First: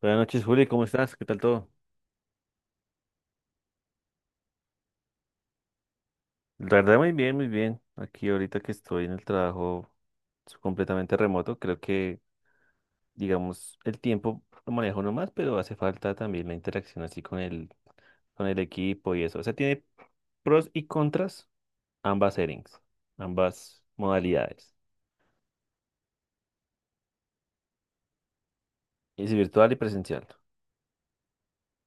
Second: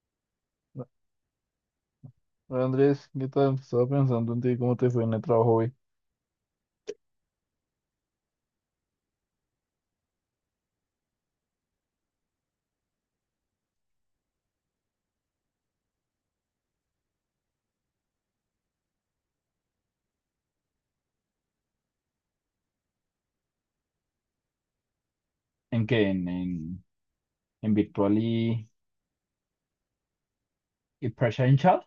Buenas noches, Juli, ¿cómo No. estás? ¿Qué tal todo? Hola, Andrés, ¿qué tal? Estaba pensando en ti, ¿cómo te fue en el trabajo hoy? La verdad, muy bien, muy bien. Aquí ahorita que estoy en el trabajo completamente remoto, creo que, digamos, el tiempo lo manejo más, pero hace falta también la interacción así con el equipo y eso. O sea, tiene pros y contras ambas settings, ambas modalidades. ¿En qué? ¿En virtual y, Es virtual y presencial. y presential? Chat?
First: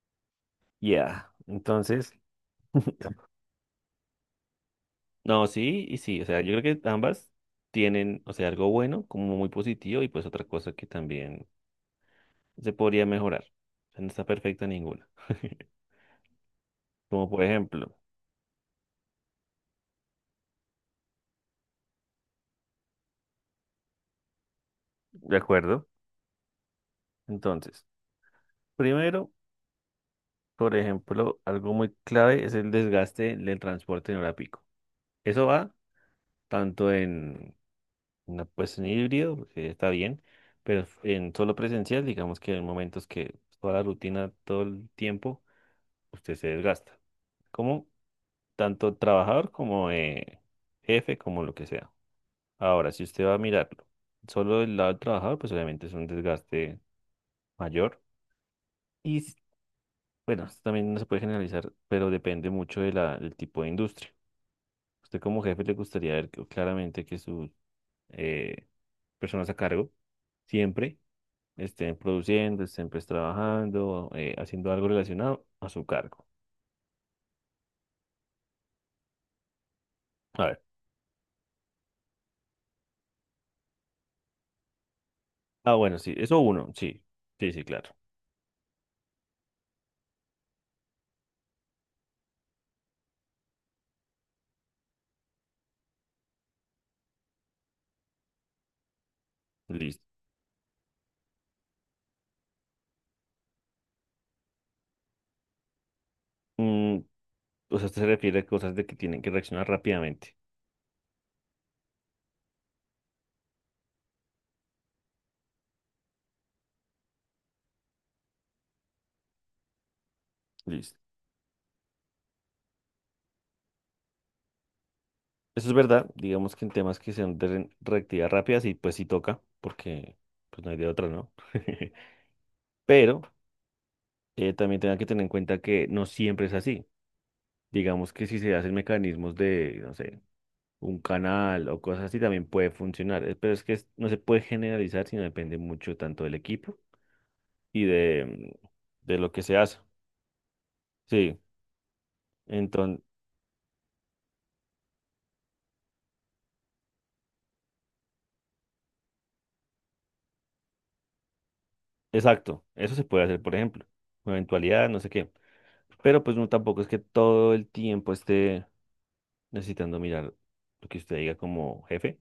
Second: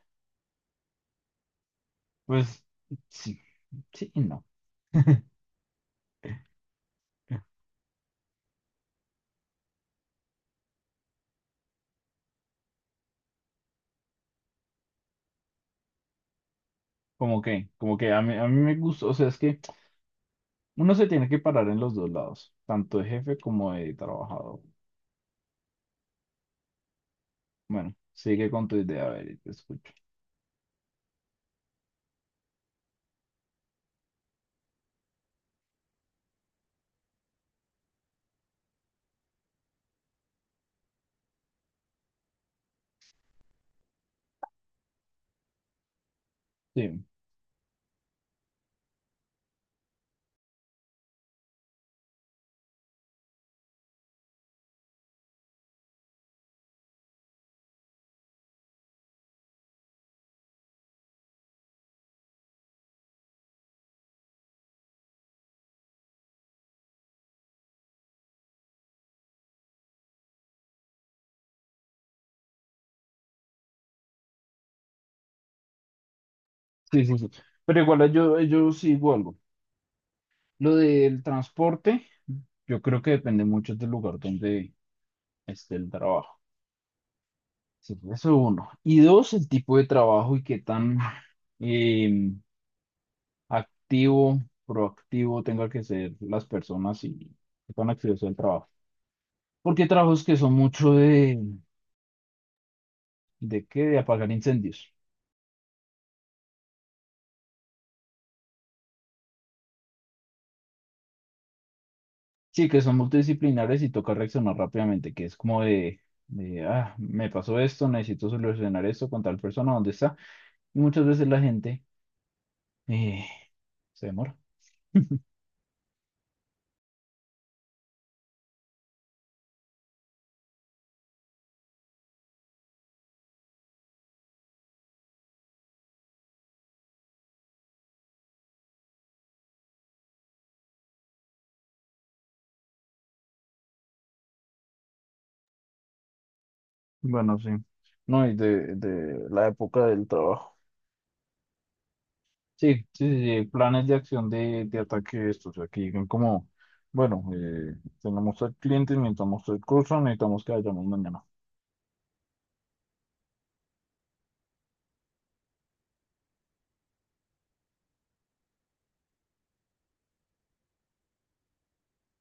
Yeah. Entonces, Pues sí, sí y no. no, sí y sí. O sea, yo creo que ambas tienen, o sea, algo bueno como muy positivo y pues otra cosa que también se podría mejorar. O sea, no está perfecta ninguna. Como Como por que, ejemplo, como que a mí me gustó, o sea, es que uno se tiene que parar en los dos lados, tanto de jefe como de trabajador. ¿de acuerdo? Entonces, Bueno, sigue con tu idea, a primero, ver, te escucho. por ejemplo, algo muy clave es el desgaste del transporte en hora pico. Eso va tanto en, una, pues, en híbrido, que está bien, pero en solo presencial, digamos que hay momentos que toda la rutina, todo el tiempo, usted se desgasta. Sí, Como tanto trabajador como jefe, como lo que sea. Ahora, si usted va a mirarlo, solo del lado del trabajador, pues obviamente es un desgaste mayor. Y s- bueno, esto también no se puede generalizar, pero depende mucho de la, del tipo de industria. Usted como jefe le gustaría ver claramente que sus eh, personas a cargo siempre estén produciendo, estén pues trabajando, haciendo algo relacionado a su cargo. sí, sí, sí. Pero igual yo sigo algo. A ver. Lo del transporte, yo creo que depende mucho del lugar donde Ah, esté el bueno, sí, eso trabajo. uno, sí, sí, sí, claro. Sí, pues, eso uno. Y dos, el tipo de trabajo y qué tan eh, activo, proactivo tenga que ser las personas y qué tan activo sea el trabajo. Porque hay Listo. trabajos que son mucho ¿de qué? De apagar incendios. Mm, o sea, usted se refiere a cosas de que tienen que reaccionar rápidamente. Sí, que son multidisciplinares y toca reaccionar rápidamente, que es como de, me pasó esto, necesito solucionar esto con tal persona, ¿dónde está? Y Listo. muchas veces la gente eh, se demora. Eso es verdad, digamos que en temas que sean de reactividad rápida, sí, pues sí toca, porque pues no hay de otra, ¿no? Pero también tenga que tener en cuenta que no siempre es así. Digamos que si se hacen mecanismos de, no sé, un canal o cosas así, también puede funcionar. Pero es que no se puede generalizar, sino depende mucho tanto del equipo Bueno, sí. y No, y de, de de lo que la se hace. época del trabajo. Sí, Sí, sí, entonces, sí, sí, planes de acción de ataque estos, o sea, que digan como, bueno, tenemos al cliente, necesitamos el curso, necesitamos que vayamos mañana. exacto, eso se puede hacer, por ejemplo, una eventualidad, no sé qué. Pero pues no, tampoco es que todo el tiempo esté necesitando mirar lo que usted diga como jefe,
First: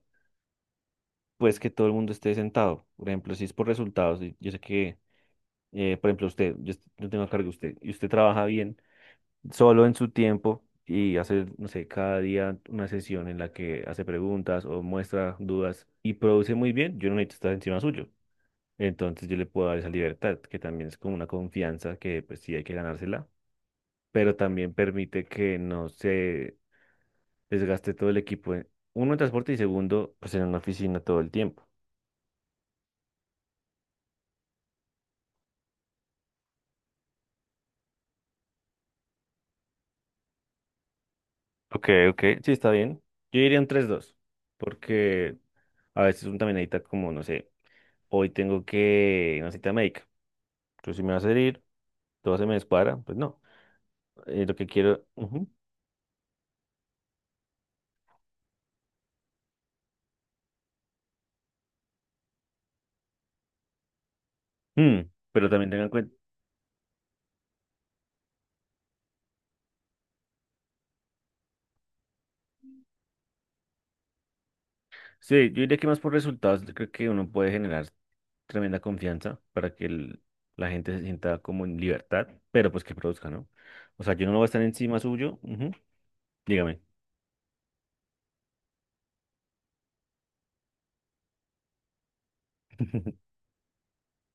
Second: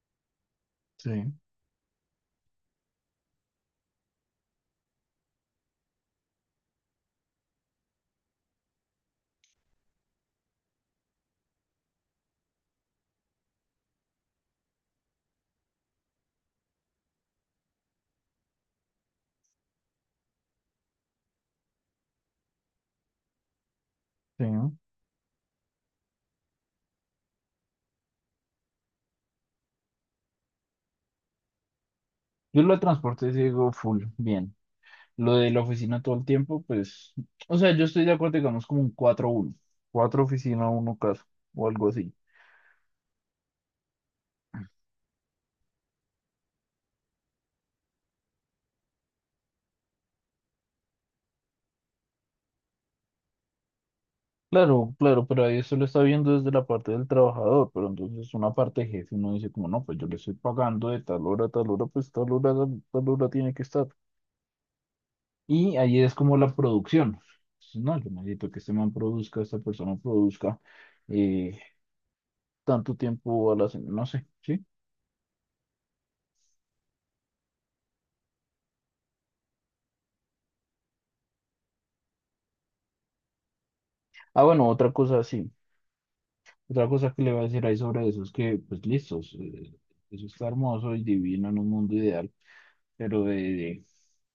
Sí, pues que todo el mundo esté sentado. Por ejemplo, si es por resultados, y yo sé que, por ejemplo, usted, yo, yo tengo a cargo de usted, y usted trabaja bien solo en su tiempo y hace, no sé, cada día una sesión en la que hace preguntas o muestra dudas y produce muy bien, yo no necesito estar encima suyo. Entonces yo le puedo dar esa libertad, que también es como una confianza que pues sí hay que ganársela, pero sí. también ¿No? permite que no se desgaste todo el equipo. Uno en transporte y segundo, pues en una oficina todo el tiempo. Yo lo de transporte sí digo full, bien. Lo de la oficina todo el tiempo, pues, o sea, yo estoy de acuerdo, digamos, como un cuatro uno, cuatro oficina, uno casa, o Ok, algo así. ok. Sí, está bien. Yo diría un 3-2 porque a veces uno también necesita como, no sé, hoy tengo que una cita médica. Yo si me vas a salir todo se me descuadra, pues no. Lo que Claro, quiero... claro, pero ujú. ahí eso lo está viendo desde la parte del trabajador, pero entonces una parte jefe, uno dice como, no, pues yo le estoy pagando de tal hora a tal hora, pues tal hora tiene que estar. Mm, pero también Y tengan en ahí cuenta... es como la producción. Entonces, no, yo necesito que este man produzca, esta persona produzca eh, tanto tiempo a la semana, no sé, ¿sí? Sí, yo diría que más por resultados, yo creo que uno puede generar tremenda confianza para que la gente se sienta como en libertad, pero pues que produzca, ¿no? O sea, yo no voy Ah, a estar bueno, otra encima cosa, suyo. sí. Ujú. Dígame. Otra cosa que le voy a decir ahí sobre eso es que, pues listos, eso está hermoso y divino en un mundo ideal, pero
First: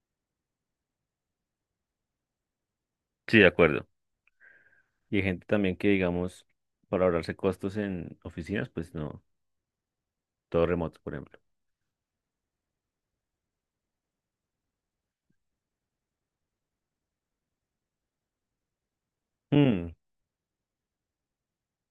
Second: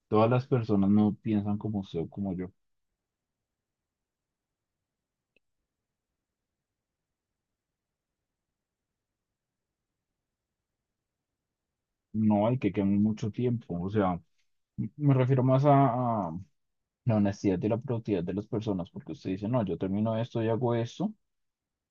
todas las personas no piensan como usted o como yo. Sí, de acuerdo. Y hay gente también que, digamos, para ahorrarse costos en oficinas, pues no, todo remoto, por ejemplo. No hay que quemar mucho tiempo, o sea, me refiero más a, la honestidad y la productividad de las personas, porque usted dice, no, yo Mm, termino esto y hago esto.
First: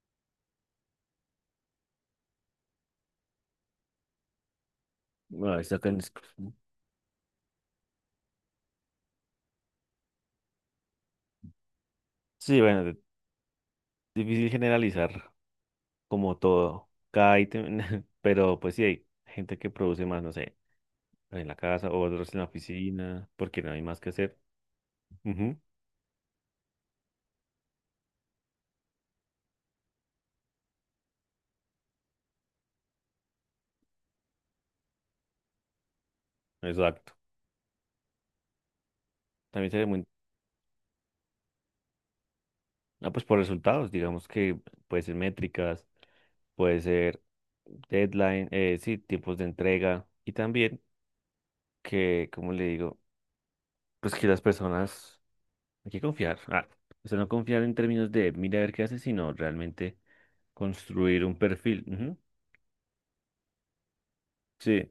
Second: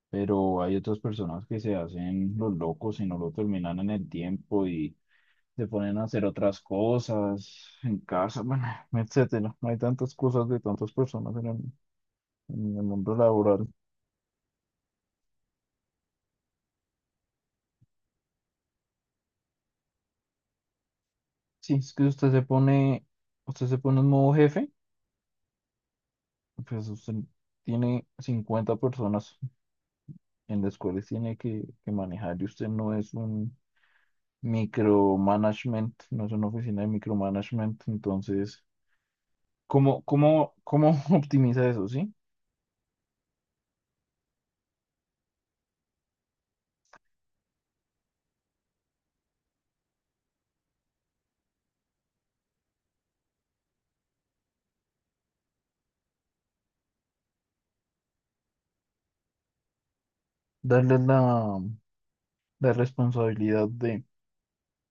Pero hay otras personas que se hacen los locos y no lo terminan en el tiempo y bueno, ahí se sacan ponen a hacer otras cosas en casa, bueno, etcétera. No hay tantas cosas de tantas personas en el, Sí, en bueno, el mundo laboral. difícil generalizar como todo, cada ítem, pero pues sí hay gente que produce más, no sé, en la Sí, casa es o que usted otros en se la pone, oficina, porque usted no se hay más pone en que modo hacer. jefe, Ujú. pues usted tiene 50 personas en las cuales tiene que manejar y usted no es un micromanagement, no es una oficina de Exacto. micromanagement, entonces, También se ve ¿cómo, muy... cómo, cómo optimiza eso, sí? Ah, pues por resultados, digamos que puede ser métricas, puede ser deadline, sí, tiempos de entrega y también que, como le digo, pues que las personas, hay que confiar. Ah, o sea, no confiar en términos de mira a ver qué hace, sino realmente Darle construir un la, perfil. Ujú. la responsabilidad de, Sí.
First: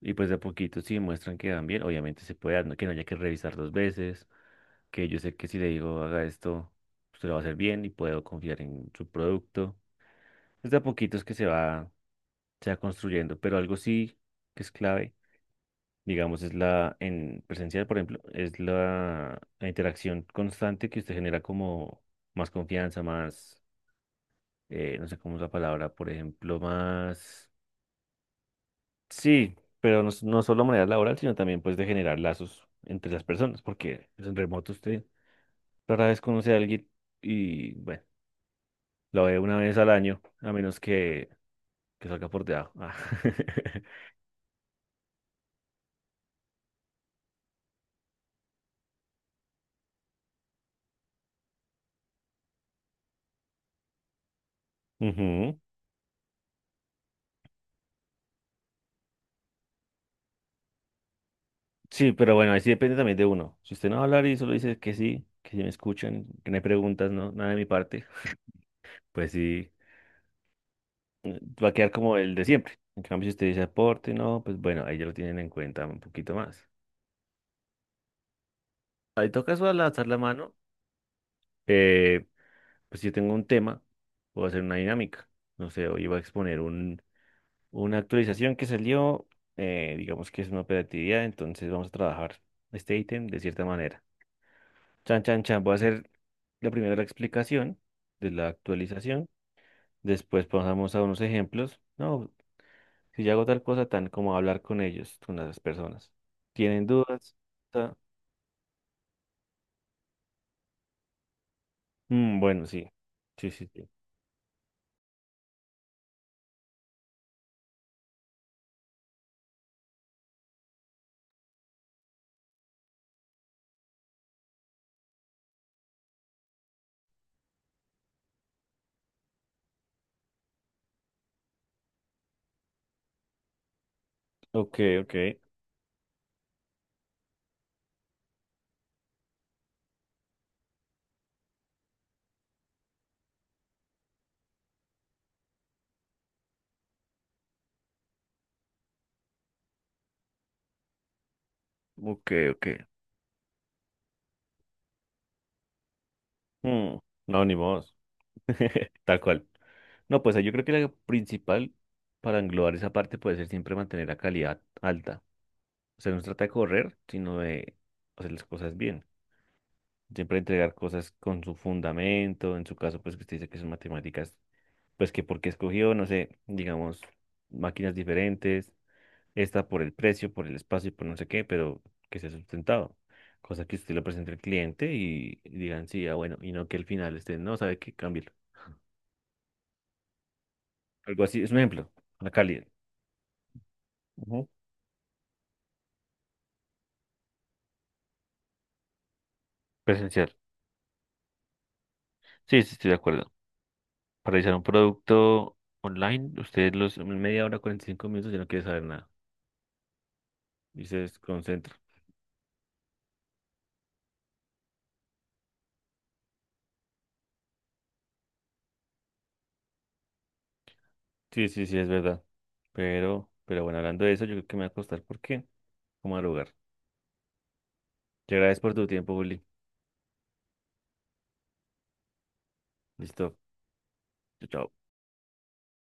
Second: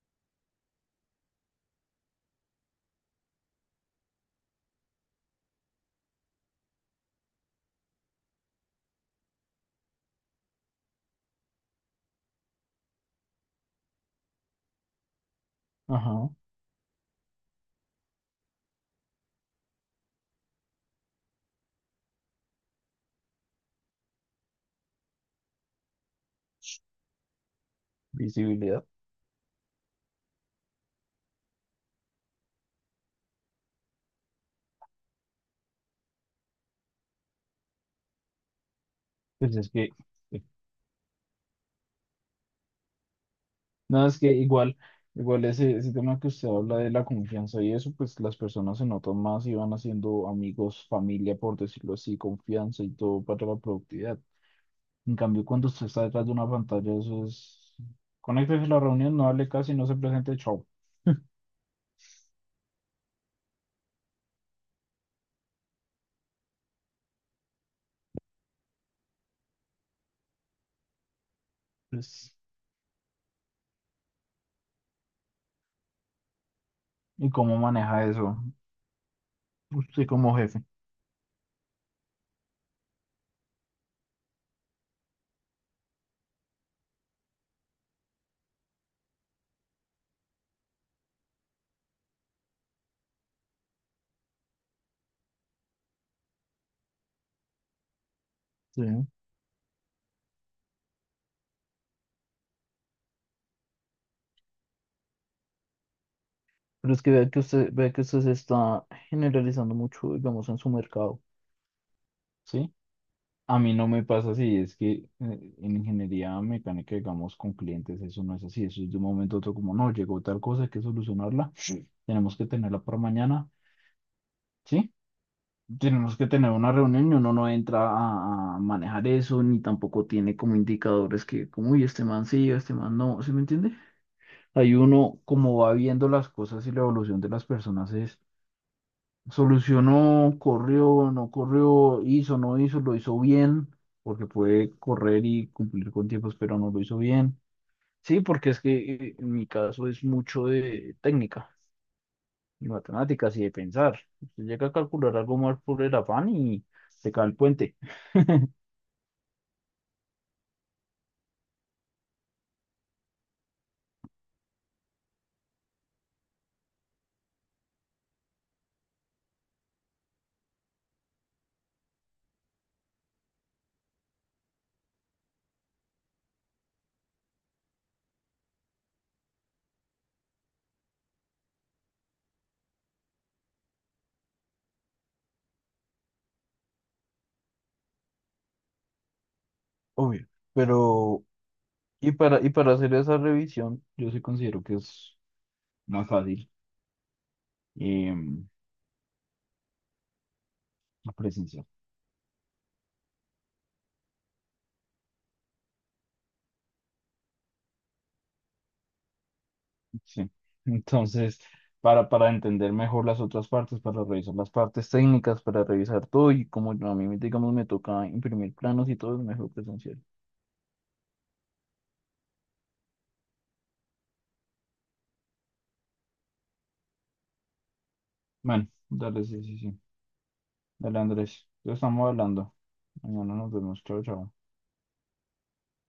Y pues de a poquito, si muestran que van bien, obviamente se puede, que no haya que revisar dos veces, que yo sé que si le digo haga esto, usted lo va a hacer bien y puedo confiar en su producto. Es de a poquitos que se va construyendo, pero algo sí que es clave ajá, digamos, es la, en presencial, por ejemplo, es la, la interacción constante que usted genera como más confianza, más, no sé cómo es la palabra, por ejemplo, más, visibilidad. sí, pero no, no solo manera laboral, sino también pues de generar lazos entre las personas, porque pues, en remoto usted rara vez conoce a alguien y, bueno, lo ve una Pues es vez que, al año, eh, a menos que salga por debajo. Ah. no, es que igual ese tema que usted habla de la confianza y eso, pues las personas se notan más y van haciendo amigos, familia, por decirlo así, confianza y todo para la productividad. En cambio, Ujú. cuando usted está detrás de una pantalla, eso es, conéctese a la reunión, no hable casi, no se presente, chao. Sí, pero bueno, ahí sí depende también de uno. Si usted no va a hablar y solo dice que sí me escuchan, que no hay preguntas, no, nada de mi parte, pues sí, va a quedar como Pues, el de siempre. En cambio, si usted dice aporte, no, pues bueno, ahí ya lo tienen en cuenta un poquito más. ¿y cómo maneja eso Ahí toca eso al alzar usted la como mano. jefe? eh, pues si yo tengo un tema, puedo hacer una dinámica. No sé, hoy iba a exponer un, una actualización que salió, digamos que es una operatividad, entonces vamos a trabajar este ítem de cierta manera. Chan, chan, chan. Voy a hacer la primera la explicación de la Sí. actualización. Después pasamos a unos ejemplos. No, si yo hago tal cosa, tan como hablar con ellos, con las personas. ¿Tienen Pero es que vea dudas? que usted, vea Ta- que usted se está generalizando mucho, digamos, en su mercado, bueno, ¿sí? sí. Sí, A sí, mí sí. no me pasa así, es que en ingeniería mecánica, digamos, con clientes, eso no es así, eso es de un momento a otro como, no, llegó tal cosa, hay que solucionarla, tenemos que tenerla para mañana, ¿sí? Tenemos que tener una reunión y uno no entra a, manejar eso, ni tampoco tiene como indicadores que, como, uy, este man sí, este man no, ¿sí me entiende? Ahí Ok, ok. uno, como va viendo las cosas y la evolución de las personas es solucionó, corrió, no corrió, hizo, no hizo, lo hizo bien, porque puede correr y cumplir con tiempos, pero no lo hizo bien. Sí, porque es que en mi caso es mucho de técnica Ok, ok. y matemáticas y de pensar. Usted llega a calcular algo más por el afán y Mm, se cae el no, ni puente, modo. Tal cual. No, pues yo creo que la principal para englobar esa parte puede ser siempre mantener la calidad alta. O sea, no se trata de correr, sino de hacer las cosas bien. Siempre entregar cosas con su fundamento. En su caso, pues que usted dice que son matemáticas, pues que porque escogió, no sé, digamos, máquinas diferentes. Esta por el precio, por el espacio y por no sé qué, pero que sea sustentado. Cosa que usted lo presente al cliente y digan, sí, ah, bueno, y no que al final usted no sabe qué, cámbialo. obvio. Algo Pero, así, es un ejemplo, y la para, y calidad. para hacer esa revisión, yo sí Ujú. considero que es más fácil eh, Presencial. la presencial. Sí, sí, estoy de acuerdo. Para realizar un producto online, usted los en media hora, 45 minutos, ya no quiere saber nada Sí. y se Entonces, desconcentra. para entender mejor las otras partes, para revisar las partes técnicas, para revisar todo y como a mí, digamos, me toca imprimir planos y todo es mejor presencial. Sí, sí, sí, es verdad. Pero bueno, hablando de eso, yo creo que me voy a acostar porque como al lugar. Te agradezco Bueno, por tu tiempo, dale, Juli. sí, sí, sí. Dale, Andrés. Ya estamos hablando. Mañana Listo. nos vemos. Chao, chao. Chao, chao.